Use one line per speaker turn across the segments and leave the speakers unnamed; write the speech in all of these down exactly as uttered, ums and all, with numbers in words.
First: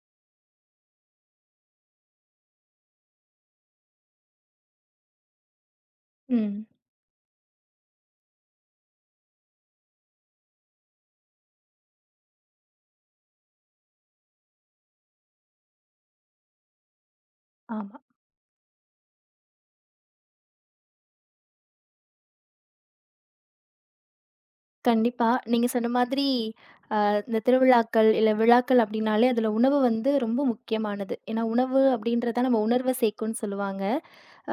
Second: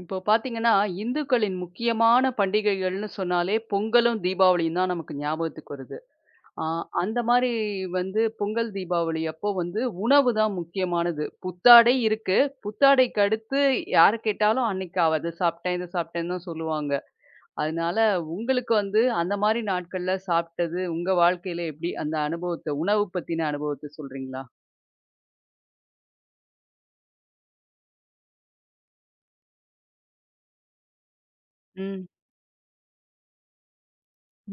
இப்போ பார்த்தீங்கன்னா, இந்துக்களின் முக்கியமான பண்டிகைகள்னு சொன்னாலே பொங்கலும், தீபாவளியும் தான் நமக்கு ஞாபகத்துக்கு வருது. ஆ
ம்.
அந்த மாரி வந்து பொங்கல், தீபாவளி அப்போ வந்து உணவு தான் முக்கியமானது. புத்தாடை இருக்கு. புத்தாடைக்கு அடுத்து யார கேட்டாலும் அன்னைக்கு அவ அத சாப்பிட்டேன், இத சாப்பிட்டேன்னு தான் சொல்லுவாங்க. அதனால
ஆமா.
உங்களுக்கு வந்து அந்த மாரி நாட்கள்ல சாப்பிட்டது உங்க வாழ்க்கையில எப்படி அந்த அனுபவத்த உணவு பத்தின அனுபவத்த சொல்றீங்களா?
கண்டிப்பா. நீங்க சொன்ன மாதிரி அ இந்த திருவிழாக்கள், இல்ல விழாக்கள் அப்டின்னாலே அதுல உணவு வந்து ரொம்ப முக்கியமானது. ஏன்னா உணவு
ம்.
அப்டின்றது தான் நம்ம உணர்வ சேர்க்கும்னு சொல்லுவாங்க.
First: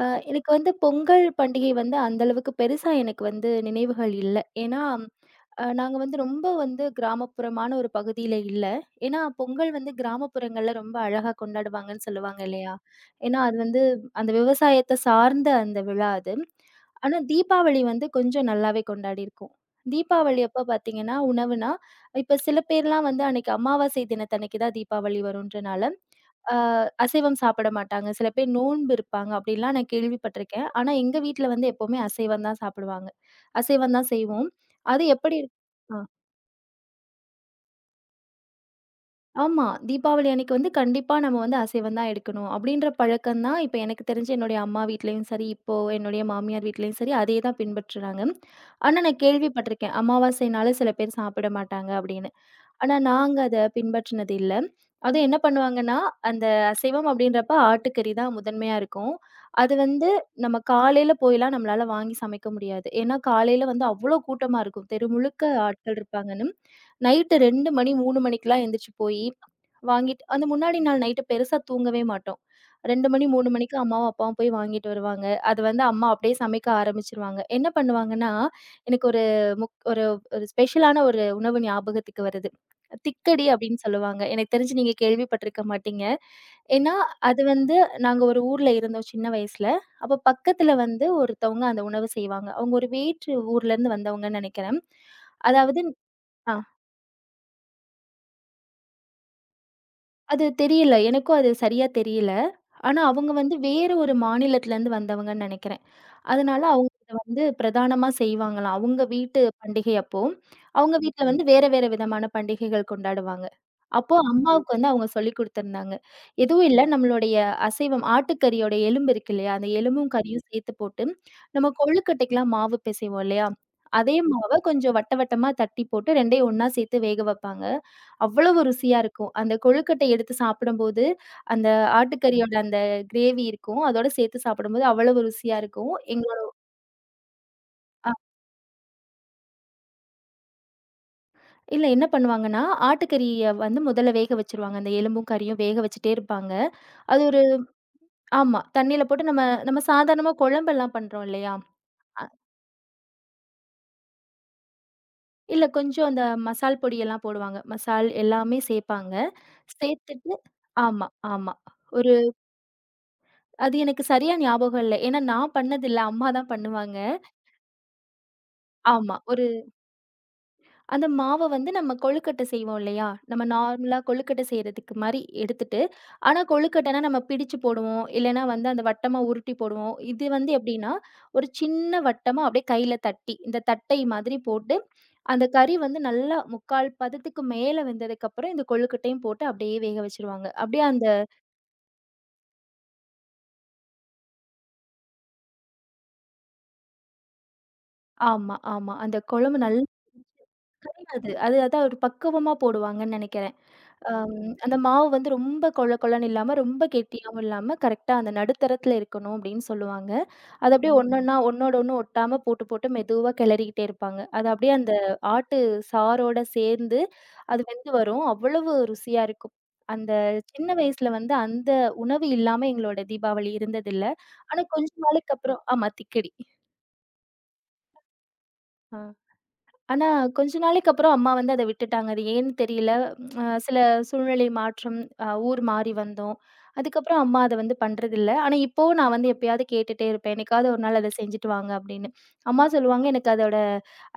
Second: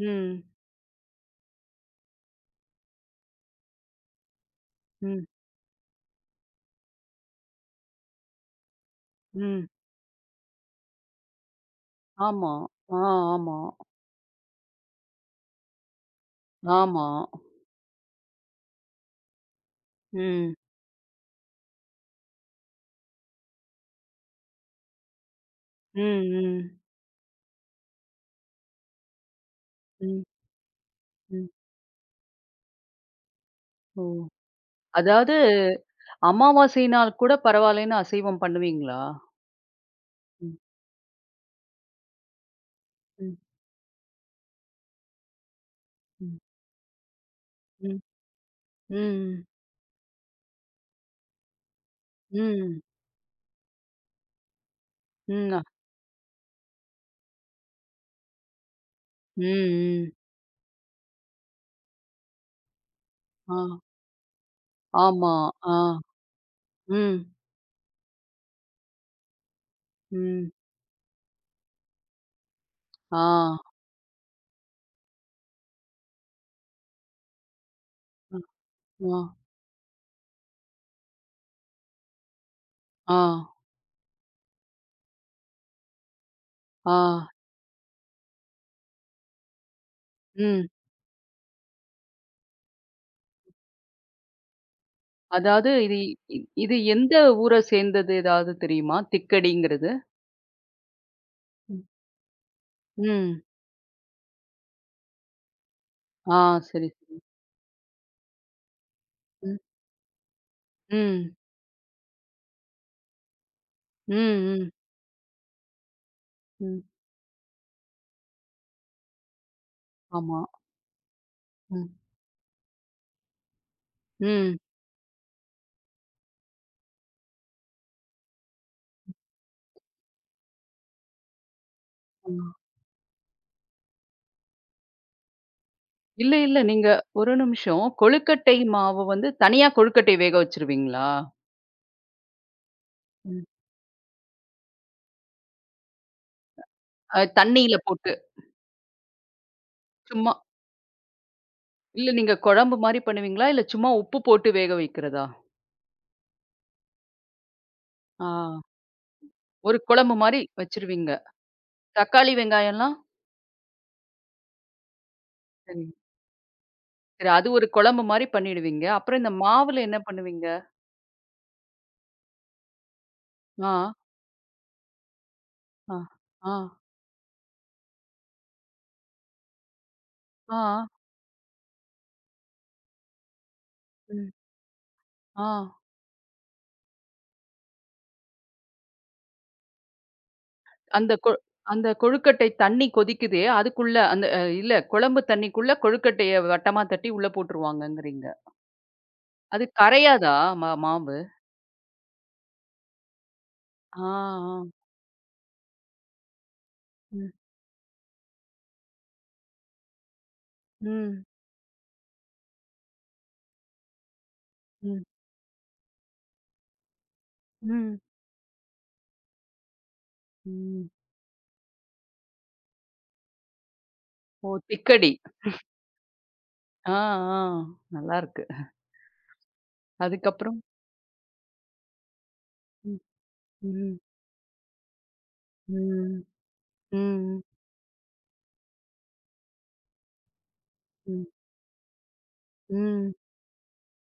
அ எனக்கு வந்து பொங்கல் பண்டிகை வந்து அந்த அளவுக்கு பெருசா எனக்கு வந்து நினைவுகள் இல்ல. ஏன்னா
ம்.
அ நாங்க வந்து ரொம்ப வந்து கிராமப்புறமான ஒரு பகுதியில இல்ல. ஏன்னா,
ம்.
பொங்கல் வந்து கிராமப்புறங்கள்ல ரொம்ப அழகா கொண்டாடுவாங்கன்னு சொல்லுவாங்க
ஆமா.
இல்லையா?
ஆ
ஏன்னா, அது
ஆமா.
வந்து அந்த விவசாயத்த சார்ந்த அந்த விழா அது.
ஆமா.
ஆனா, தீபாவளி வந்து கொஞ்சம் நல்லாவே கொண்டாடியிருக்கோம். தீபாவளி
ம்.
அப்ப பார்த்தீங்கன்னா, உணவுனா இப்ப சில பேர்லாம் வந்து அன்னைக்கு அமாவாசை தினத்தன்னைக்கு தான் தீபாவளி வருன்றனால
ம்,
அ
ம்.
அசைவம் சாப்பிட மாட்டாங்க. சில பேர் நோன்பு இருப்பாங்க. அப்படிலாம் நான்
ம்,
கேள்விப்பட்டிருக்கேன். ஆனா, எங்க வீட்ல
ம்.
வந்து எப்பவுமே அசைவம் தான் சாப்பிடுவாங்க. அசைவம்
ஓ!
தான் செய்வோம். அது
அதாவது
எப்படி இருக் ஆ.
அமாவாசை நாள் கூட பரவாயில்லன்னு அசைவம் பண்ணுவீங்களா?
ஆமா. தீபாவளி அன்னைக்கு
ம்,
வந்து கண்டிப்பா நம்ம வந்து அசைவம் தான் எடுக்கணும். அப்படின்ற
ம்,
பழக்கம் தான் இப்ப எனக்கு தெரிஞ்சு என்னுடைய அம்மா வீட்லயும் சரி, இப்போ என்னுடைய
ம்,
மாமியார் வீட்லயும் சரி, அதே தான்
ம்,
பின்பற்றுறாங்க. ஆனா நான்
ம்,
கேள்விப்பட்டிருக்கேன். அமாவாசைனால சில பேர் சாப்பிட மாட்டாங்க அப்படின்னு.
ம்,
ஆனா நாங்க அத பின்பற்றினது இல்ல. அதுவும் என்ன
ம், அ,
பண்ணுவாங்கன்னா, அந்த அசைவம் அப்படின்றப்ப ஆட்டுக்கறி தான் முதன்மையா இருக்கும்.
ம்,
அது வந்து
ம்.
நம்ம காலையில போய்லாம் நம்மளால வாங்கி சமைக்க முடியாது. ஏன்னா,
ஆ,
காலையில வந்து அவ்ளோ கூட்டமா இருக்கும். தெரு
ஆமா.
முழுக்க
ஆ,
ஆட்கள் இருப்பாங்கன்னு.
ம்,
நைட்டு இரண்டு மணி, மூன்று மணிக்கெல்லாம் எந்திரிச்சு போயி, வாங்கிட்டு அந்த
ம்.
முன்னாடி நாள் நைட்டு பெருசா தூங்கவே மாட்டோம். இரண்டு
ஆ,
மணி, மூன்று மணிக்கு அம்மாவும், அப்பாவும் போய் வாங்கிட்டு வருவாங்க. அது வந்து அம்மா அப்படியே சமைக்க ஆரம்பிச்சுருவாங்க. என்ன பண்ணுவாங்கன்னா,
அ,
எனக்கு
ஆ,
ஒரு முக் ஒரு ஒரு ஸ்பெஷலான ஒரு உணவு ஞாபகத்துக்கு வருது.
ஆ,
திக்கடி அப்படின்னு சொல்லுவாங்க. எனக்கு தெரிஞ்சு நீங்க கேள்விப்பட்டிருக்க மாட்டீங்க. ஏன்னா,
ஆ,
அது வந்து நாங்க ஒரு ஊர்ல இருந்தோம் சின்ன வயசுல. அப்ப
ம்.
பக்கத்துல வந்து ஒருத்தவங்க அந்த உணவு செய்வாங்க. அவங்க ஒரு வேற்று ஊர்லேருந்து வந்தவங்கன்னு நெனைக்கிறேன்.
அதாவது
அதாவது
இது இ
ஆ.
இது எந்த ஊர சேர்ந்தது ஏதாவது தெரியுமா? திக்கடிங்கிறது?
அது தெரியல. எனக்கும் அது
ம்,
சரியா தெரியல. ஆனா அவங்க
ம்.
வந்து வேற ஒரு மாநிலத்திலருந்து வந்தவங்கன்னு நெனைக்கிறேன்.
ஆ
அதனால
சரி,
அவங்க இத
சரி.
வந்து பிரதானமா செய்வாங்களாம். அவங்க வீட்டு
ம்,
பண்டிகை அப்போ, அவங்க வீட்ல ம்.
ம்,
வந்து வேற வேற விதமான பண்டிகைகள் கொண்டாடுவாங்க.
ம்,
அப்போ
ம்,
அம்மாவுக்கு வந்து அவங்க சொல்லிக் குடுத்திருந்தாங்க. எதுவும்
ம்.
இல்ல நம்மளுடைய அசைவம் ஆட்டுக்கறியோட எலும்பு இருக்கு இல்லையா? அந்த எலும்பும்
ஆமா.
கறியும் சேர்த்து போட்டு, நம்ம
ம்,
கொழுக்கட்டைக்கெல்லாம் மாவு பிசைவோம் இல்லையா? அதே மாவ கொஞ்சம் வட்ட வட்டமா தட்டி போட்டு 2யும் ஒண்ணா சேர்த்து வேக வைப்பாங்க. அவ்வளவு ருசியா இருக்கும். அந்த கொழுக்கட்டை எடுத்து சாப்பிடும்போது, அந்த ஆட்டுக்கறியோட
ம்.
அந்த கிரேவி இருக்கும். அதோட சேர்த்து சாப்பிடும்போது அவ்வளவு ருசியா இருக்கும்.
இல்ல, இல்ல. நீங்க ஒரு நிமிஷம்.
ஆ.
கொழுக்கட்டை மாவு வந்து தனியா கொழுக்கட்டை வேக வச்சுருவீங்களா?
இல்ல என்ன பண்ணுவாங்கன்னா,
ம்.
ஆட்டுக்கறிய வந்து முதல்ல வேக வச்சுருவாங்க. அந்த எலும்பும், கறியும் வேக வச்சுட்டே இருப்பாங்க.
அ
அது ஒரு
தண்ணீல போட்டு
ஆமா. தண்ணீல போட்டு நம்ம நம்ம சாதாரணமா
சும்மா
குழம்பெல்லாம் பண்றோம் இல்லையா?
இல்ல நீங்க குழம்பு மாரி பண்ணுவீங்களா? இல்ல சும்மா உப்பு போட்டு வேக வைக்கிறதா?
இல்ல கொஞ்சம் அந்த மசால் பொடியெல்லாம் போடுவாங்க. மசால்
ஆ
எல்லாமே சேப்பாங்க.
ஒரு குழம்பு
சேத்துட்டு
மாரி
ஆமா,
வச்சுருவீங்க.
ஆமா. ஒரு
தக்காளி, வெங்காயம்லாம்?
அது எனக்கு சரியா ஞாபகம் இல்ல. ஏன்னா நான்
சரி,
பண்ணதில்ல. அம்மா தான் பண்ணுவாங்க.
சரி. அது ஒரு குழம்பு மாரி பண்ணிடுவீங்க.
ஆமா.
அப்புறம் இந்த
ஒரு
மாவுல என்ன பண்ணுவீங்க?
அந்த மாவ வந்து நம்ம கொழுக்கட்டை செய்வோம் இல்லையா? நம்ம
ஆ,
நார்மலா கொழுக்கட்டை செய்றதுக்கு மாரி எடுத்துட்டு,
ஆ,
ஆனா
ஆ,
கொழுக்கட்டைனா நம்ம பிடிச்சு போடுவோம். இல்லன்னா வந்து அந்த வட்டமா உருட்டி போடுவோம். இது வந்து
ஆ,
எப்படின்னா, ஒரு சின்ன வட்டமா அப்படியே கையில தட்டி, இந்த தட்டை
ம்,
மாதிரி போட்டு, அந்த
ஆ.
கறி வந்து நல்லா முக்கால் பதத்துக்கு மேல வெந்ததுக்கப்புறம் இந்த கொழுக்கட்டையும் போட்டு அப்படியே வேக வச்சுருவாங்க. அப்படியே அந்த
அந்த கொ அந்த கொழுக்கட்டை தண்ணி கொதிக்குதே, அதுக்குள்ள அந்த அ இல்ல குழம்பு தண்ணிக்குள்ள கொழுக்கட்டைய வட்டமா தட்டி உள்ள போட்டுருவாங்கங்கிறீங்க.
ஆமா, ஆமா. அந்த குழம்பு
அது
நல்லா
கரையாதா மா
கறி
மாவு?
அது. அது அதான் ஒரு பக்குவமா போடுவாங்கன்னு நெனைக்கிறேன்.
ஆ,
அம்
ஆ.
அந்த மாவு வந்து ரொம்ப கொழ கொழன்னு இல்லாம, ரொம்ப
ம்,
கெட்டியாவும் இல்லாம, கரெக்ட்டா அந்த நடுத்தரத்துல இருக்கணும் அப்டின்னு சொல்லுவாங்க. அது அப்படியே ம்.
ம்,
ஒண்ணொன்னா ஒண்ணோட ஒண்ணு ஒட்டாம போட்டு, போட்டு மெதுவா கெளறிக்கிட்டே இருப்பாங்க. அது அப்படியே அந்த
ம்,
ஆட்டு சாரோட சேர்ந்து அது வெந்து
ம்,
வரும். அவ்வளவு ருசியா இருக்கும். அந்த சின்ன
ம்.
வயசுல வந்து அந்த உணவு இல்லாம எங்களோட தீபாவளி இருந்ததில்ல.
ஓ!
ஆனா கொஞ்ச
திக்கடி.
நாளுக்கு அப்புறம் ஆமா திக்கடி.
ஆ, ஆ. நல்லாருக்கு.
ஆ. ஆனா, கொஞ்ச
அதுக்கப்புறம்?
நாளைக்கு அப்புறம் அம்மா வந்து அத விட்டுட்டாங்க. அது ஏன்னு தெரியல.
ம்,
அ சில
ம்,
சூழ்நிலை மாற்றம், அ ஊர் மாறி
ம்,
வந்தோம். அதுக்கப்புறம் அம்மா
ம்,
அத வந்து பண்றதில்ல. ஆனா, இப்பவும் நான் வந்து எப்பயாவது கேட்டுட்டே இருப்பேன். "என்னைக்காவது ஒரு நாள் அத
ம்,
செஞ்சுட்டு வாங்க" அப்படின்னு. அம்மா சொல்லுவாங்க,
ம்.
"எனக்கு அதோட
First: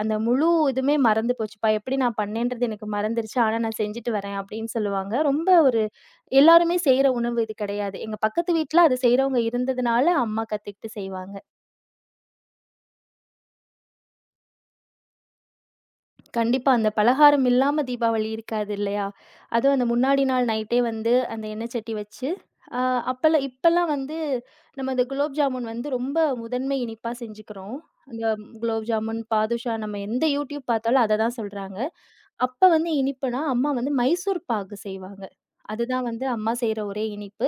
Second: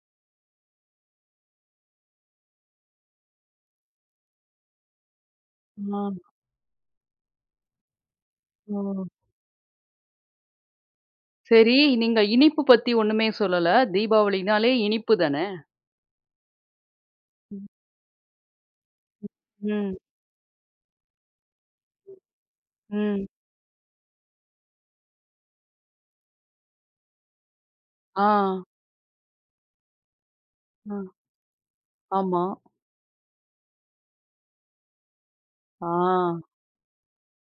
அந்த முழு இதுமே மறந்து போச்சுப்பா. எப்படி நான் பண்ணேன்றது எனக்கு மறந்துருச்சு. ஆனா, நான் செஞ்சுட்டு வரேன்" அப்படின்னு சொல்லுவாங்க. ரொம்ப ஒரு
ஆ,
எல்லாருமே செய்ற உணவு இது கிடையாது. எங்க பக்கத்து வீட்ல அது
ஓ!
செய்றவங்க இருந்ததுனால, அம்மா கத்துக்கிட்டு செய்வாங்க.
சரி, நீங்க இனிப்பு பத்தி ஒண்ணுமே சொல்லல. தீபாவளினாலே இனிப்பு தானே?
கண்டிப்பா. அந்த பலகாரம்
ம்,
இல்லாம தீபாவளி இருக்காது இல்லையா? அதுவும் அந்த
ம்.
முன்னாடி நாள் நைட்டே வந்து அந்த எண்ணெய் சட்டி வச்சு, அ
ம்.
அப்பலாம் இப்பலாம் வந்து நம்ம இந்த குலோப் ஜாமுன் வந்து ரொம்ப முதன்மை இனிப்பா செஞ்சுக்கிறோம். அந்த
ஆ,
குலோப் ஜாமுன், பாதுஷா நம்ம எந்த யூடியூப்
ஆ.
பார்த்தாலும் அத தான் சொல்றாங்க.
ஆமா.
அப்ப வந்து இனிப்புனா அம்மா வந்து மைசூர் பாகு செய்வாங்க.
ஆ,
அதுதான் வந்து அம்மா செய்ற ஒரே இனிப்பு.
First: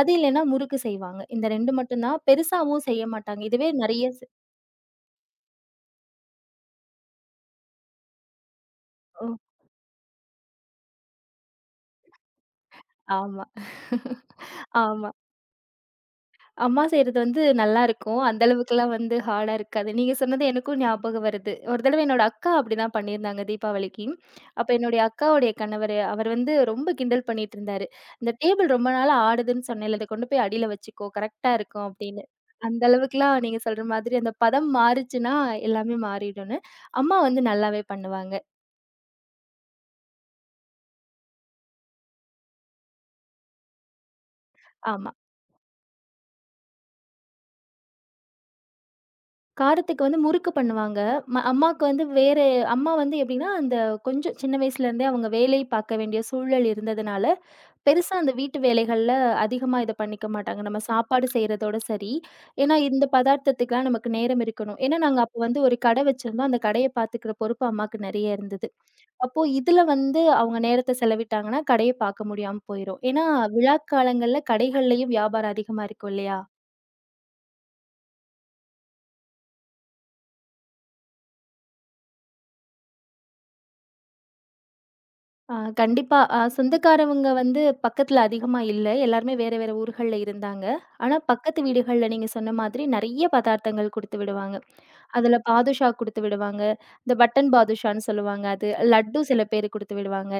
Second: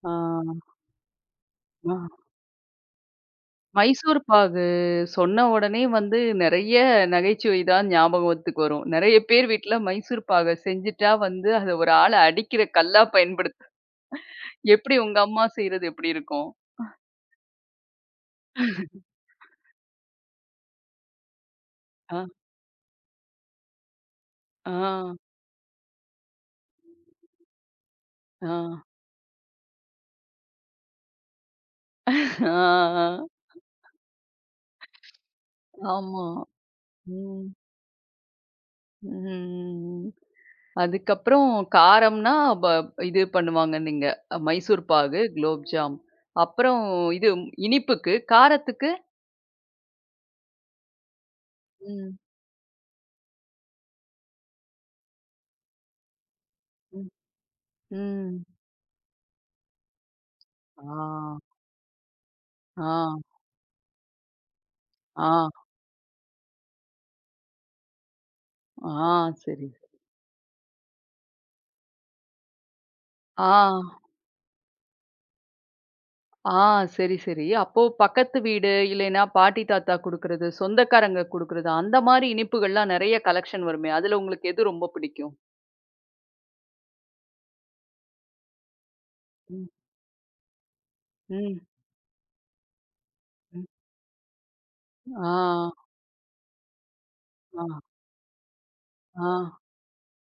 அது
ஆ,
இல்லன்னா முறுக்கு செய்வாங்க. இந்த இரண்டு
ஆ.
மட்டும் தான். பெருசாவும் செய்ய மாட்டாங்க. இதுவே நெறைய
மைசூர்
செ
பாகு சொன்ன உடனே வந்து நெறைய நகைச்சுவை தான் ஞாபகத்துக்கு வரும். நெறைய
ஓ
பேர் வீட்ல மைசூர் பாக செஞ்சுட்டா வந்து அத ஒரு ஆள அடிக்கிற கல்லா
ஆமா,
பயன்படுத்து எப்படி
ஆமா.
உங்க அம்மா செய்றது எப்படி இருக்கும்?
அம்மா செய்றது வந்து நல்லாருக்கும். அந்த அளவுக்குலாம் வந்து ஹார்டா இருக்காது. நீங்க சொன்னது எனக்கும் ஞாபகம் வருது. ஒரு தடவ என்னோட
ஆ,
அக்கா அப்படிதான் பண்ணியிருந்தாங்க தீபாவளிக்கு. அப்ப
ஆ,
என்னுடைய அக்காவுடைய கணவரு, அவர் வந்து ரொம்ப கிண்டல் பண்ணிட்டுருந்தாரு. "இந்த
ஆ,
டேபிள் ரொம்ப நாளா ஆடுதுன்னு சொன்னேல்ல, இத கொண்டு போய் அடியில வச்சுக்கோ. கரெக்ட்டா இருக்கும்" அப்படின்னு.
ஆ,
அந்த
ஆ.
அளவுக்குலாம் நீங்க சொல்ற மாதிரி அந்த பதம் மாறுச்சுன்னா எல்லாமே
ஆமா.
மாறிடும்னு. அம்மா வந்து
ம்.
நல்லாவே பண்ணுவாங்க.
ம். அதுக்கப்புறம் காரம்னா ப இது பண்ணுவாங்க நீங்க. அ, மைசூர்
ஆமா.
பாகு, குலோப் ஜாம். அப்புறம் இது இனிப்புக்கு, காரத்துக்கு?
காரத்துக்கு வந்து முறுக்கு பண்ணுவாங்க. ம அம்மாவுக்கு வந்து
ம்,
வேற அம்மா வந்து எப்படின்னா, அந்த கொஞ்சம் சின்ன வயசுலேருந்தே அவங்க வேலை பார்க்க வேண்டிய சூழல்
ம்,
இருந்ததுனால, பெருசா அந்த
ம்.
வீட்டு வேலைகள்ல அதிகமா இத பண்ணிக்க மாட்டாங்க. நம்ம
ஆ,
சாப்பாடு செய்றதோட சரி. ஏன்னா,
ஆ,
இந்த பதார்த்தத்துக்குலாம் நமக்கு நேரம் இருக்கணும். ஏன்னா, நாங்க
ஆ.
அப்போ வந்து ஒரு கடை வச்சிருந்தோம். அந்த கடைய பார்த்துக்கிற பொறுப்பு அம்மாக்கு நெறைய இருந்தது.
ஆ
அப்போ
சரி.
இதுல வந்து அவங்க நேரத்த செலவிட்டாங்கன்னா, கடைய பார்க்க முடியாம போயிரும். ஏன்னா,
ஆ,
விழா காலங்கள்ல கடைகள்லயும் வியாபாரம் அதிகமா இருக்கும் இல்லையா?
ஆ சரி, சரி. அப்போ பக்கத்து வீடு, இல்லைன்னா பாட்டி, தாத்தா குடுக்குறது, சொந்தக்காரங்க குடுக்குறது, அந்த மாரி இனிப்புகள்லாம் நெறைய கலெக்ஷன் வருமே! அதுல உங்களுக்கு எது ரொம்ப பிடிக்கும்?
ஆ கண்டிப்பா. அ சொந்தக்காரவங்க வந்து பக்கத்துல அதிகமா இல்ல. எல்லாருமே வேற
ம்,
வேற ஊர்கள்ல இருந்தாங்க. ஆனா பக்கத்து
ம்,
வீடுகள்ல நீங்க சொன்ன மாதிரி நெறைய
ம்.
பதார்த்தங்கள் குடுத்து விடுவாங்க.
ஆ,
அதுல பாதுஷா குடுத்து விடுவாங்க. இந்த பட்டன்
ஆ,
பாதுஷான்னு சொல்லுவாங்க அது. லட்டு
ஆ,
சில பேர் குடுத்து விடுவாங்க.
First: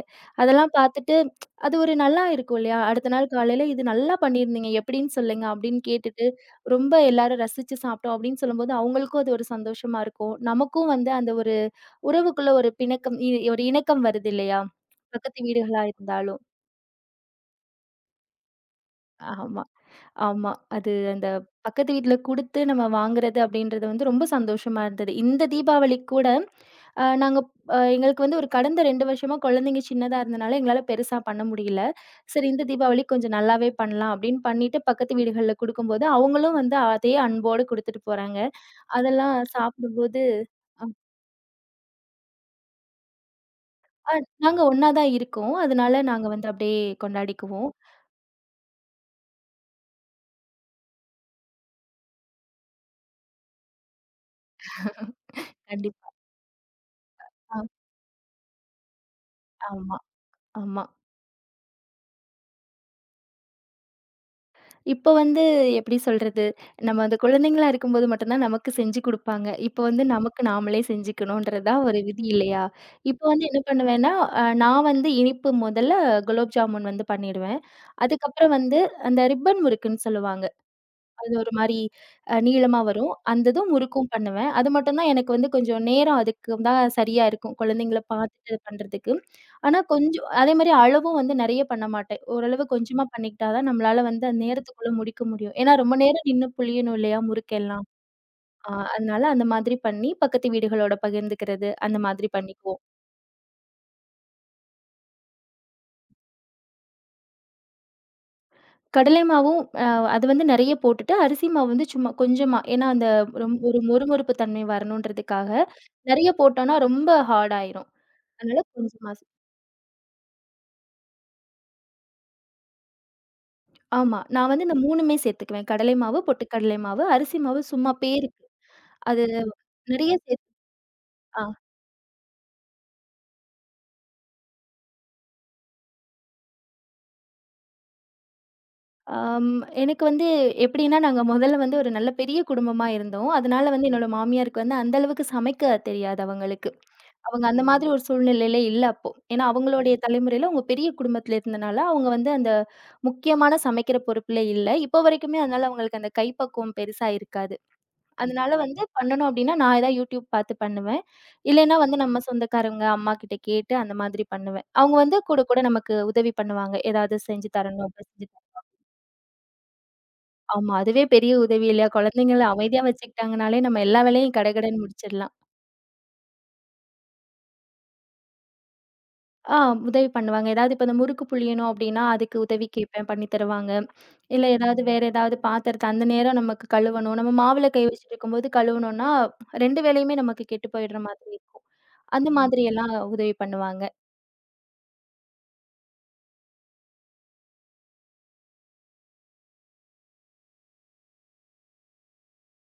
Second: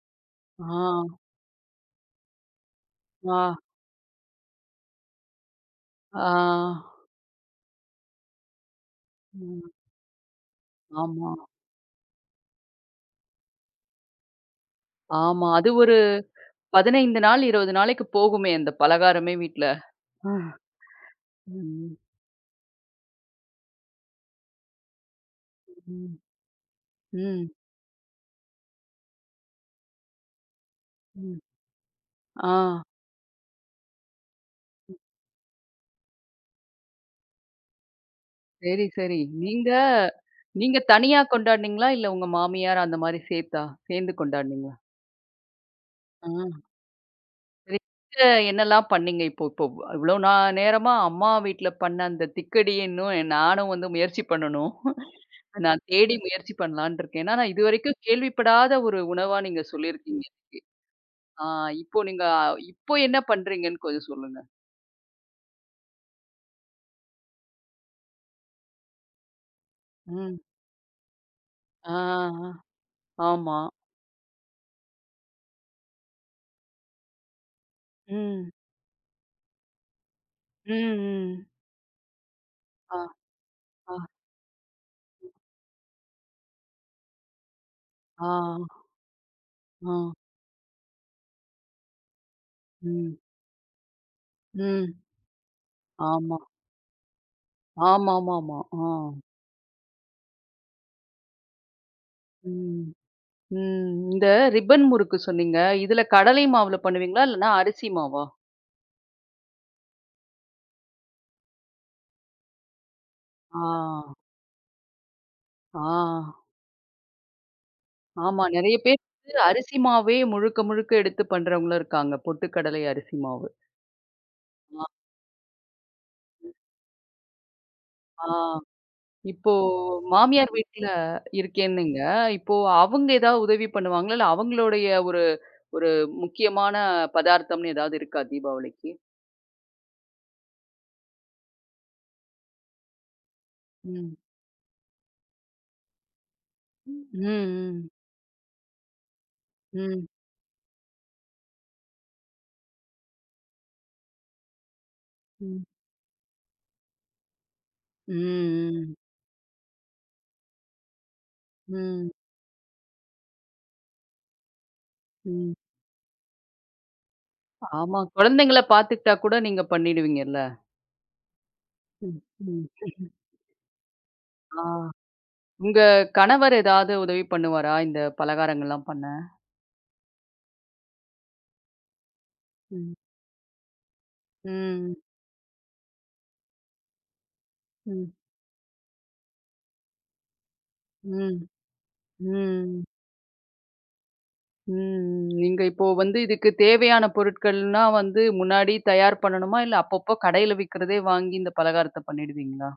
ஆ,
அதெல்லாம் பார்த்துட்டு அது ஒரு நல்லா இருக்கும் இல்லையா? அடுத்த நாள்
ஆ,
காலையில "இது நல்லா பண்ணியிருந்தீங்க. எப்படின்னு சொல்லுங்க." அப்படின்னு கேட்டுட்டு
ஆ.
ரொம்ப எல்லாரும் ரசிச்சு சாப்பிட்டோம் அப்படின்னு சொல்லும்போது, அவங்களுக்கும் அது ஒரு
ம்.
சந்தோஷமா இருக்கும். நமக்கும் வந்து அந்த
ஆமா,
ஒரு உறவுக்குள்ள ஒரு பிணக்கம் இ ஒரு இணக்கம் வருது இல்லையா? பக்கத்து
ஆமா. அது
வீடுகளா
ஒரு
இருந்தாலும்.
பதினைந்து நாள், இருபது நாளைக்கு போகுமே! அந்த பலகாரமே
ஆமா,
வீட்ல. ஆ.
ஆமா. அது அந்த பக்கத்து
ம்,
வீட்ல குடுத்து நம்ம வாங்குறது அப்படின்றது வந்து ரொம்ப சந்தோஷமா இருந்தது. இந்த தீபாவளிக்கு
ம்,
கூட அ நாங்க
ம்,
அ எங்களுக்கு வந்து ஒரு கடந்த இரண்டு வருஷமா குழந்தைங்க சின்னதா இருந்தனால எங்களால பெருசா
ம்.
பண்ண முடியல. சரி
ஆ.
இந்த தீபாவளி கொஞ்சம் நல்லாவே பண்ணலாம் அப்படின்னு பண்ணிட்டு பக்கத்து வீடுகள்ல குடுக்கும்போது, அவங்களும் வந்து அதே அன்போடு குடுத்துட்டு போறாங்க.
சரி, சரி.
அதெல்லாம்
நீங்க
சாப்பிடும்போது
நீங்க தனியா கொண்டாடுனீங்களா? இல்ல உங்க மாமியார் அந்த மாரி சேர்த்தா சேர்ந்து
நாங்க
கொண்டாடுனீங்களா?
ஒண்ணா தான் இருக்கோம். அதனால நாங்க வந்து
ஆ.
அப்படியே கொண்டாடிக்குவோம்.
சரி. நீங்க என்னலாம் பண்ணீங்க? இப்போ இப்போ இவ்ளோ நா நேரமா அம்மா வீட்ல பண்ண அந்த திக்கடி இன்னும் நானும் வந்து முயற்சி பண்ணணும். நான்
கண்டிப்பா.
தேடி முயற்சி பண்ணலான்னு இருக்கேன். ஏன்னா, நான் இதுவரைக்கும் கேள்விப்படாத ஒரு உணவா நீங்க
ஆமா.
சொல்லியிருக்கீங்க.
ஆமா.
ஆ இப்போ நீங்க இப்போ என்ன பண்றீங்கன்னு கொஞ்சம் சொல்லுங்க?
இப்ப வந்து எப்படி சொல்றது? நம்ம அந்த குழந்தைங்களா இருக்கும்போது மட்டும் தான் நமக்கு செஞ்சு குடுப்பாங்க. இப்ப வந்து
ம்.
நமக்கு நாமளே செஞ்சுக்கணும்ன்றது தான்
ஆ,
ஒரு விதி
ஆ.
இல்லையா? இப்ப வந்து
ஆமா.
என்ன பண்ணுவேன்னா, அ நான் வந்து இனிப்பு முதல்ல குலோப் ஜாமுன் வந்து பண்ணிடுவேன்.
ம்.
அதுக்கப்புறம் வந்து அந்த ரிப்பன் முறுக்குன்னு சொல்லுவாங்க.
ம்,
அது
ம்.
ஒரு மாரி அ நீளமா
ஆ,
வரும். அந்த இதும்
ஆ,
முறுக்கும் பண்ணுவேன். அது மட்டும் தான் எனக்கு வந்து கொஞ்சம் நேரம் அதுக்கு தான் சரியா இருக்கும். குழந்தைங்கள
ஆ,
பார்த்துட்டு பண்றதுக்கு. ஆனா
ஆ.
கொஞ்சம் அதே மாரி அளவும் வந்து நெறைய பண்ண மாட்டேன். ஓரளவு கொஞ்சமா
ம்.
பண்ணிக்கிட்டா தான் நம்மளால வந்து அந்த நேரத்துக்குள்ள
ம்.
முடிக்க முடியும். ஏன்னா ரொம்ப நேரம்
ஆமா.
நின்னு புளியணும் இல்லையா முறுக்கெல்லாம்.
ஆமாமாமா.
ஆ
ஆ.
அதனால அந்த மாதிரி பண்ணி பக்கத்து வீடுகளோட பகிர்ந்துக்கிறது, அந்த மாதிரி பண்ணிக்குவோம்.
ம். ம். இந்த ரிப்பன் முறுக்கு சொன்னீங்க. இதுல கடலை மாவுல பண்ணுவீங்களா? இல்லன்னா அரிசி மாவா?
கடலை மாவும் அ அது வந்து நெறைய போட்டுட்டு, அரிசி மாவு வந்து சும்மா கொஞ்சமா. ஏன்னா, அந்த ரொம்
ஆ.
ஒரு மொறுமொறுப்பு தன்மை வரணுன்றதுக்காக,
ஆ.
நெறைய போட்டோம்னா ரொம்ப ஹார்ட் ஆயிரும்.
ஆமா.
அதனால
நெறைய பேர்
கொஞ்சமா ஸ்
வந்து அரிசி மாவே முழுக்க முழுக்க எடுத்து பண்றவங்களும் இருக்காங்க. பொட்டுக்கடலை அரிசி மாவு.
ஆமா. நான் வந்து இந்த
ஆ.
3மே சேர்த்துக்குவேன். கடலை மாவு, பொட்டுக்கடலை மாவு, அரிசி மாவு சும்மா
ஆ.
பேருக்கு. அது
இப்போ
நெறைய சேத்
மாமியார் வீட்ல
ஆ.
இருக்கேன்னுங்க. இப்போ அவங்க ஏதாவது உதவி பண்ணுவாங்களா? இல்ல அவங்களுடைய ஒரு ஒரு முக்கியமான பதார்த்தம்னு ஏதாவது இருக்கா தீபாவளிக்கு?
அம் எனக்கு வந்து எப்படின்னா, நாங்க மொதல்ல வந்து ஒரு நல்ல பெரிய குடும்பமா இருந்தோம். அதனால வந்து என்னோட
ம்.
மாமியாருக்கு வந்து அந்த அளவுக்கு சமைக்க தெரியாது அவங்களுக்கு.
ம்.
அவங்க அந்த மாதிரி
ம்.
ஒரு சூழ்நிலையில இல்ல அப்போ. ஏன்னா அவங்களுடைய ம்.
ம்.
தலைமுறையில அவங்க பெரிய குடும்பத்தில இருந்தனால, அவங்க வந்து அந்த முக்கியமான சமைக்கிற பொறுப்புல இல்ல. இப்போ வரைக்குமே
ம்.
அதனால அவங்களுக்கு அந்த கைப்பக்குவம் பெருசா இருக்காது. ம். அதனால வந்து
ம்,
பண்ணணும் அப்டின்னா, நான் ஏதாவது YouTube பார்த்து பண்ணுவேன். இல்லைன்னா வந்து
ம்,
நம்ம சொந்தக்காரவங்க அம்மாகிட்ட கேட்டு அந்த மாதிரி பண்ணுவேன். அவங்க வந்து கூட
ம்.
கூட நமக்கு உதவி பண்ணுவாங்க. ஏதாவது செஞ்சு தரணும்
ஆமா.
அப்ப செஞ்சு தரணும்.
குழந்தைங்கள பார்த்துக்கிட்டா கூட நீங்க பண்ணிடுவீங்கல்ல?
ஆமா. அதுவே பெரிய உதவி இல்லையா?
ம்,
குழந்தைங்கள
ம்.
அமைதியா வச்சுக்கிட்டாங்கனாலே நம்ம எல்லா வேலையும்
ஆ.
கடகடன்னு முடிச்சிடலாம்.
உங்க கணவர் ஏதாவது உதவி பண்ணுவாரா? இந்த பலகாரங்கள்லாம் பண்ண?
ஆ உதவி பண்ணுவாங்க. ஏதாவது இப்ப இந்த முறுக்கு புழியணும் அப்டின்னா, அதுக்கு உதவி
ம்.
கேட்பேன் பண்ணி தருவாங்க. இல்ல ஏதாவது
ம்.
வேற ஏதாவது பாத்திரத்த அந்த நேரம் நமக்கு கழுவணும். நம்ம மாவுல கை வச்சுட்டு
ம்.
இருக்கும்போது கழுவணும்னா, இரண்டு வேலையுமே நமக்கு கெட்டு போயிடுற மாதிரி
ம்.
இருக்கும். அந்த ம். மாதிரி
ம்.
எல்லாம் உதவி பண்ணுவாங்க.
ம். நீங்க இப்போ வந்து இதுக்கு தேவையான பொருட்கள்னா வந்து முன்னாடி தயார் பண்ணணுமா? இல்ல அப்பப்போ கடையில விக்கிறதே வாங்கி இந்த பலகாரத்த பண்ணிடுவீங்களா?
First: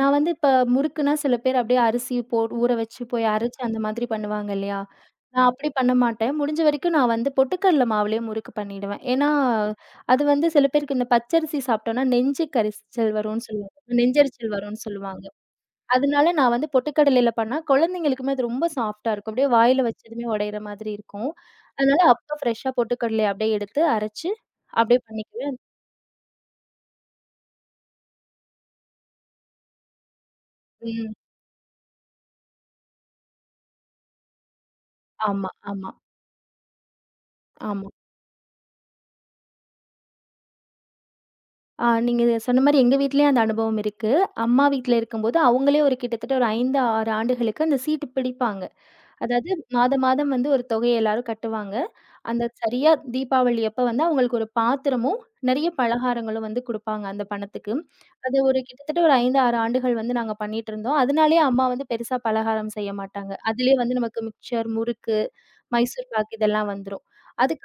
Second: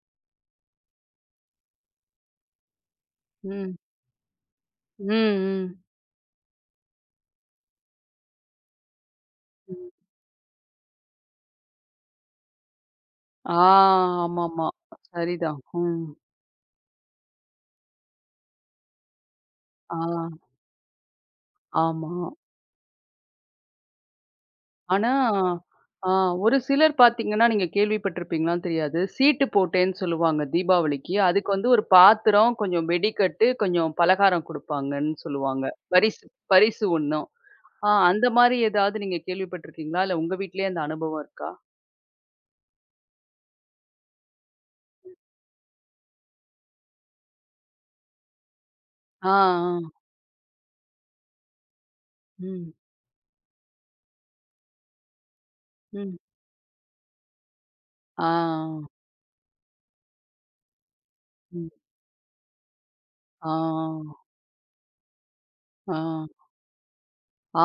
நான் வந்து இப்ப முறுக்குன்னா சில பேர் அப்டியே அரிசி போ ஊற வச்சு போய் அரைச்சு
ம்.
அந்த மாதிரி பண்ணுவாங்க இல்லையா?
ம்.
நான்
ம்.
அப்டி பண்ண மாட்டேன். முடிஞ்ச வரைக்கும் நான் வந்து பொட்டுக்கடல மாவுலயே முறுக்கு பண்ணிடுவேன். ஏன்னா,
ம்.
அது வந்து சில பேருக்கு இந்த பச்சரிசி சாப்ட்டோம்னா நெஞ்சு கரிச்சல் வரும்னு
ஆ
சொல்லுவாங்க. நெஞ்செரிச்சல்
ஆமாமா.
வரும்னு சொல்லுவாங்க.
சரிதான். ம்.
அதனால நான் வந்து பொட்டுக்கடலையில பண்ணா, குழந்தைங்களுக்குமே அது ரொம்ப சாஃப்ட்டா இருக்கும். அப்படியே வாயில
ஆ
வச்சதுமே உடையிற மாதிரி இருக்கும். அதனால
ஆமா.
அப்ப ஃப்ரெஷ்ஷா பொட்டுக்கடலைய அப்படியே எடுத்து அரைச்சு, அப்படியே
ஆனா,
பண்ணிக்குவேன்.
ஆ ஒரு சிலர் பார்த்தீங்கன்னா, நீங்க கேள்விப்பட்டிருப்பீங்களான்னு தெரியாது. சீட்டு போட்டேன்னு சொல்லுவாங்க
ம்.
தீபாவளிக்கு. அதுக்கு வந்து ஒரு பாத்திரம், கொஞ்சம் வெடிக்கட்டு, கொஞ்சம் பலகாரம் குடுப்பாங்கன்னு
ஆமா,
சொல்லுவாங்க.
ஆமா,
பரிசு பரிசு ஒண்ணும்.
ஆமா.
ஆ அந்த மாரி ஏதாவது நீங்க கேள்விப்பட்டிருக்கீங்களா? இல்ல உங்க வீட்லயே அந்த அனுபவம் இருக்கா?
ஆ நீங்க சொன்ன மாரி எங்க வீட்லயும் அந்த அனுபவம் இருக்கு. அம்மா வீட்ல இருக்கும்போது அவங்களே ஒரு கிட்டத்தட்ட ஒரு ஐந்து, ஆறு ஆண்டுகளுக்கு அந்த சீட்டு பிடிப்பாங்க.
ஆ,
அதாவது மாதம்
ஆ.
மாதம் வந்து ஒரு தொகை எல்லாரும் கட்டுவாங்க. அந்த
ம்,
சரியா தீபாவளி அப்ப வந்து அவங்களுக்கு ஒரு பாத்திரமும், நெறைய
ம்.
பலகாரங்களும் வந்து குடுப்பாங்க அந்த பணத்துக்கு.
ஆ,
அது ஒரு கிட்டத்தட்ட ஒரு ஐந்து, ஆறு ஆண்டுகள் வந்து நாங்க பண்ணிட்டுருந்தோம். அதனாலேயே அம்மா
ம்.
வந்து பெருசா பலகாரம் செய்ய மாட்டாங்க.
ஆ,
அதிலேயே வந்து நமக்கு மிக்சர், முறுக்கு,
ஆ.
மைசூர் பாக்கு இதெல்லாம் வந்துரும்.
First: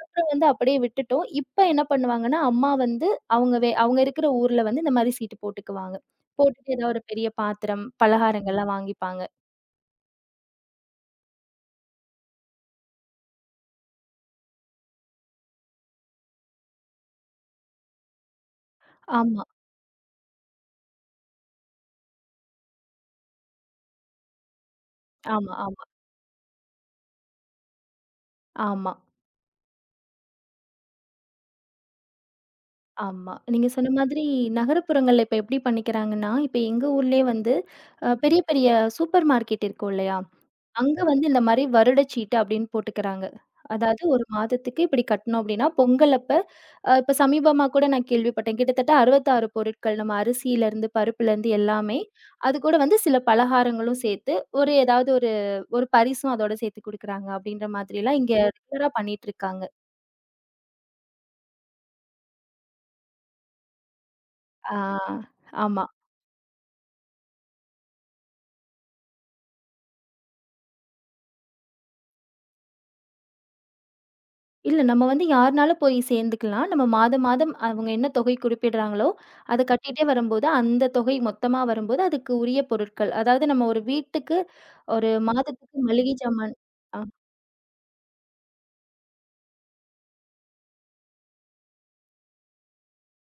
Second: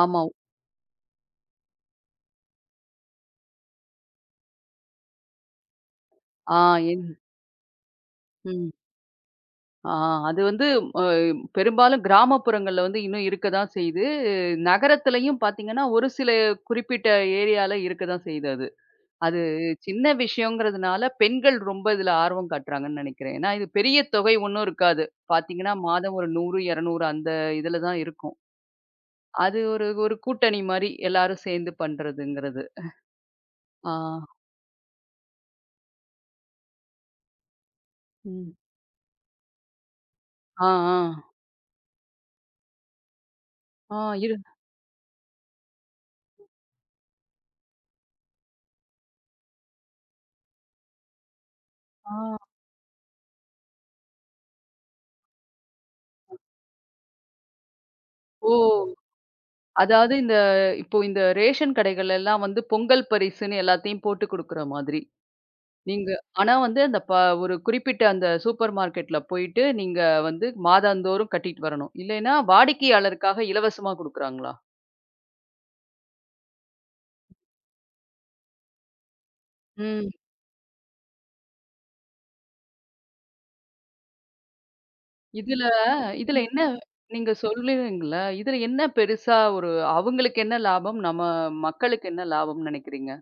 ஆமா.
வந்து அப்படியே விட்டுட்டோம். இப்ப என்ன பண்ணுவாங்கன்னா, அம்மா வந்து அவங்க வே அவங்க இருக்கிற ஊர்ல வந்து இந்த மாரி சீட்டு போட்டுக்குவாங்க.
ஆ
போட்டுட்டு ஏதாவது ஒரு
என்
பெரிய பாத்திரம்,
ம்.
பலகாரங்கள்லாம் வாங்கிப்பாங்க.
ஆ அது வந்து அ பெரும்பாலும் கிராமப்புறங்கள்ல வந்து இன்னும் இருக்க தான் செய்யுது. நகரத்திலயும் பார்த்தீங்கன்னா, ஒரு சில குறிப்பிட்ட ஏரியால இருக்க தான் செய்யுது அது. அது
ஆமா,
சின்ன விஷயங்கிறதுனால பெண்கள் ரொம்ப இதுல ஆர்வம் காட்டுறாங்கன்னு நெனைக்கிறேன். ஏன்னா, இது பெரிய தொகை ஒண்ணும் இருக்காது.
ஆமா,
பார்த்தீங்கன்னா,
ஆமா,
மாதம் ஒரு நூறு, இருநூறு அந்த இதுல தான் இருக்கும்.
ஆமா.
அது ஒரு ஒரு கூட்டணி மாரி எல்லாரும் சேர்ந்து பண்றதுங்கிறது.
ஆமா. நீங்க சொன்ன மாதிரி
ஆ.
நகரப்புறங்கள்ல இப்ப எப்படி பண்ணிக்கிறாங்கன்னா, இப்ப எங்க ஊர்லயே வந்து அ பெரிய
ம்.
பெரிய சூப்பர் மார்க்கெட் இருக்கும் இல்லையா?
ஆ, ஆ.
அங்க வந்து இந்த மாரி வருடச்சீட்டு அப்படின்னு போட்டுக்கிறாங்க.
ஆ
அதாவது ஒரு
இரு
மாதத்துக்கு இப்படி கட்டணும் அப்படின்னா, பொங்கல் அப்ப அ இப்ப சமீபமா கூட நான் கேள்விப்பட்டேன். கிட்டத்தட்ட அறுபத்தி ஆறு பொருட்கள் நம்ம அரிசியிலருந்து, பருப்புலருந்து எல்லாமே.
ஆ.
அது கூட வந்து சில பலகாரங்களும் சேர்த்து, ஒரு ஏதாவது ஒரு ஒரு பரிசும் அதோட சேர்த்து குடுக்குறாங்க அப்படின்ற மாதிரிலாம் இங்க
ஓ!
ரெகுலரா பண்ணிட்டு இருக்காங்க.
அதாவது இந்த இப்போ இந்த ரேஷன் கடைகள் எல்லாம் வந்து பொங்கல் பரிசுன்னு எல்லாத்தையும் போட்டு குடுக்குற
ஆ
மாதிரி.
ஆமா.
நீங்க ஆனா வந்து அந்த ப ஒரு குறிப்பிட்ட அந்த சூப்பர் மார்க்கெட்ல போயிட்டு நீங்க வந்து மாதந்தோறும் கட்டிட்டு வரணும். இல்லைன்னா வாடிக்கையாளருக்காக இலவசமா குடுக்குறாங்களா?
இல்ல நம்ம வந்து யாருனாலும் போய் சேர்ந்துக்கலாம். நம்ம மாதம், மாதம் அவங்க என்ன தொகை குறிப்பிடுறாங்களோ, அத கட்டிட்டே
ம்.
வரும்போது, அந்த தொகை மொத்தமா வரும்போது, அதுக்கு உரிய பொருட்கள். அதாவது நம்ம ஒரு வீட்டுக்கு ஒரு
இதுல
மாதத்துக்கு மளிகை
இதுல
ஜாமான்
என்ன
ஆ.
நீங்க சொல்லுவீங்கல்ல, இதுல என்ன பெருசா ஒரு அவங்களுக்கு என்ன லாபம்? நம்ம மக்களுக்கு என்ன லாபம்னு நெனைக்கிறீங்க?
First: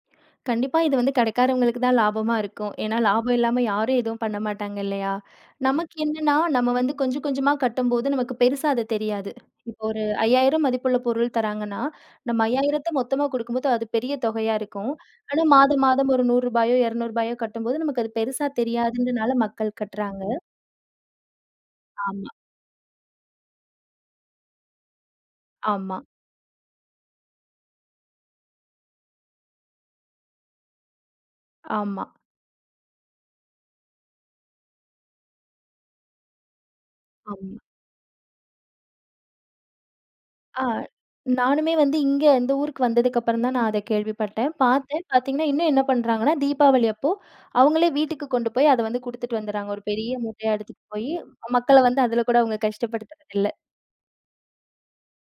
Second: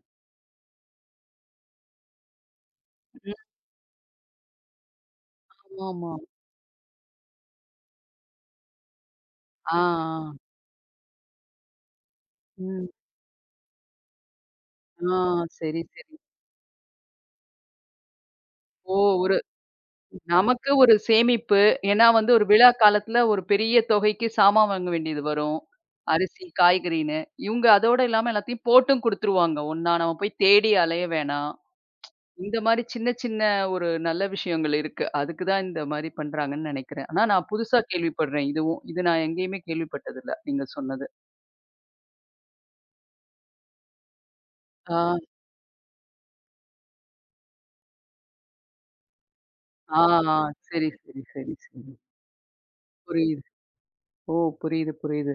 கண்டிப்பா இது வந்து கடைக்காரவங்களுக்கு தான் லாபமா இருக்கும். ஏன்னா
ம்.
லாபம் இல்லாம யாரும் எதுவும் பண்ண மாட்டாங்க இல்லையா?
ஆமா.
நமக்கு
ஆமா.
என்னன்னா, நம்ம வந்து கொஞ்சம் கொஞ்சமா கட்டும்போது நமக்கு பெருசா அது தெரியாது.
ஆ,
இப்போ ஒரு
ஆ.
ஐயாயிரம் மதிப்புள்ள பொருள் தராங்கன்னா, நம்ம
ம்.
5,000த்த மொத்தமா குடுக்கும்போது அது பெரிய தொகையா இருக்கும்.
ஆ
ஆனா
சரி,
மாதம் மாதம்
சரி.
ஒரு ரூ. 100யோ, ரூ. 200யோ கட்டும்போது நமக்கு அது பெருசா
ஓ!
தெரியாதுன்றனால மக்கள் கட்டுறாங்க.
நமக்கு ஒரு சேமிப்பு. ஏன்னா
ஆமா,
வந்து ஒரு விழா காலத்துல ஒரு பெரிய தொகைக்கு சாமான் வாங்க வேண்டியது வரும்.
ஆமா,
அரிசி, காய்கறின்னு. இவுங்க அதோட இல்லாம எல்லாத்தையும் போட்டும் குடுத்துருவாங்க ஒண்ணா. நம்ம போய் தேடி அலைய வேணாம்.
ஆமா,
இந்த மாரி சின்ன சின்ன ஒரு நல்ல விஷயங்கள் இருக்கு. அதுக்கு தான் இந்த மாரி பண்றாங்கன்னு நெனைக்கிறேன். ஆனா நான்
ஆமா.
புதுசா கேள்விப்படுறேன் இதுவும். இது நான் எங்கேயுமே கேள்விப்பட்டதில்ல.
ஆ.
நீங்க சொன்னது.
நானுமே வந்து இங்க இந்த ஊருக்கு வந்ததுக்கப்புறம் தான் நான் அத கேள்விப்பட்டேன். பார்த்தேன்.
ஆ,
பார்த்தீங்கன்னா, இன்னும் என்ன பண்றாங்கன்னா, தீபாவளி அப்போ அவங்களே வீட்டுக்கு கொண்டு போய் அத வந்து குடுத்துட்டு வந்துர்றாங்க. ஒரு
ஆ,
பெரிய
ஆ.
மூட்டையா எடுத்துட்டு
சரி,
போயி,
சரி, சரி, சரி.
மக்கள வந்து அதுல கூட அவங்க
புரியுது.
கஷ்டப்படுத்துறதில்ல.
ஓ! புரியுது, புரியுது.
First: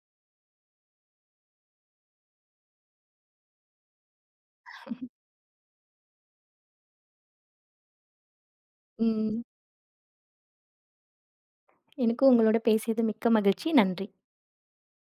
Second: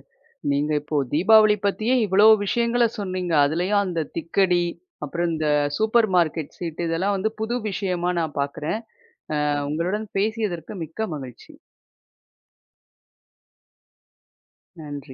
நீங்க இப்போ தீபாவளி பத்தியே இவ்ளோ விஷயங்கள சொன்னீங்க. அதுலயும் அந்த திக்கடி, அப்புறம் இந்த சூப்பர் மார்க்கெட் சீட்டு இதெல்லாம் வந்து புது விஷயமா நான் பார்க்குறேன்.
ம்.
அ உங்களுடன் பேசியதற்கு மிக்க மகிழ்ச்சி.
எனக்கும் உங்களோட பேசியது மிக்க மகிழ்ச்சி. நன்றி.
நன்றி.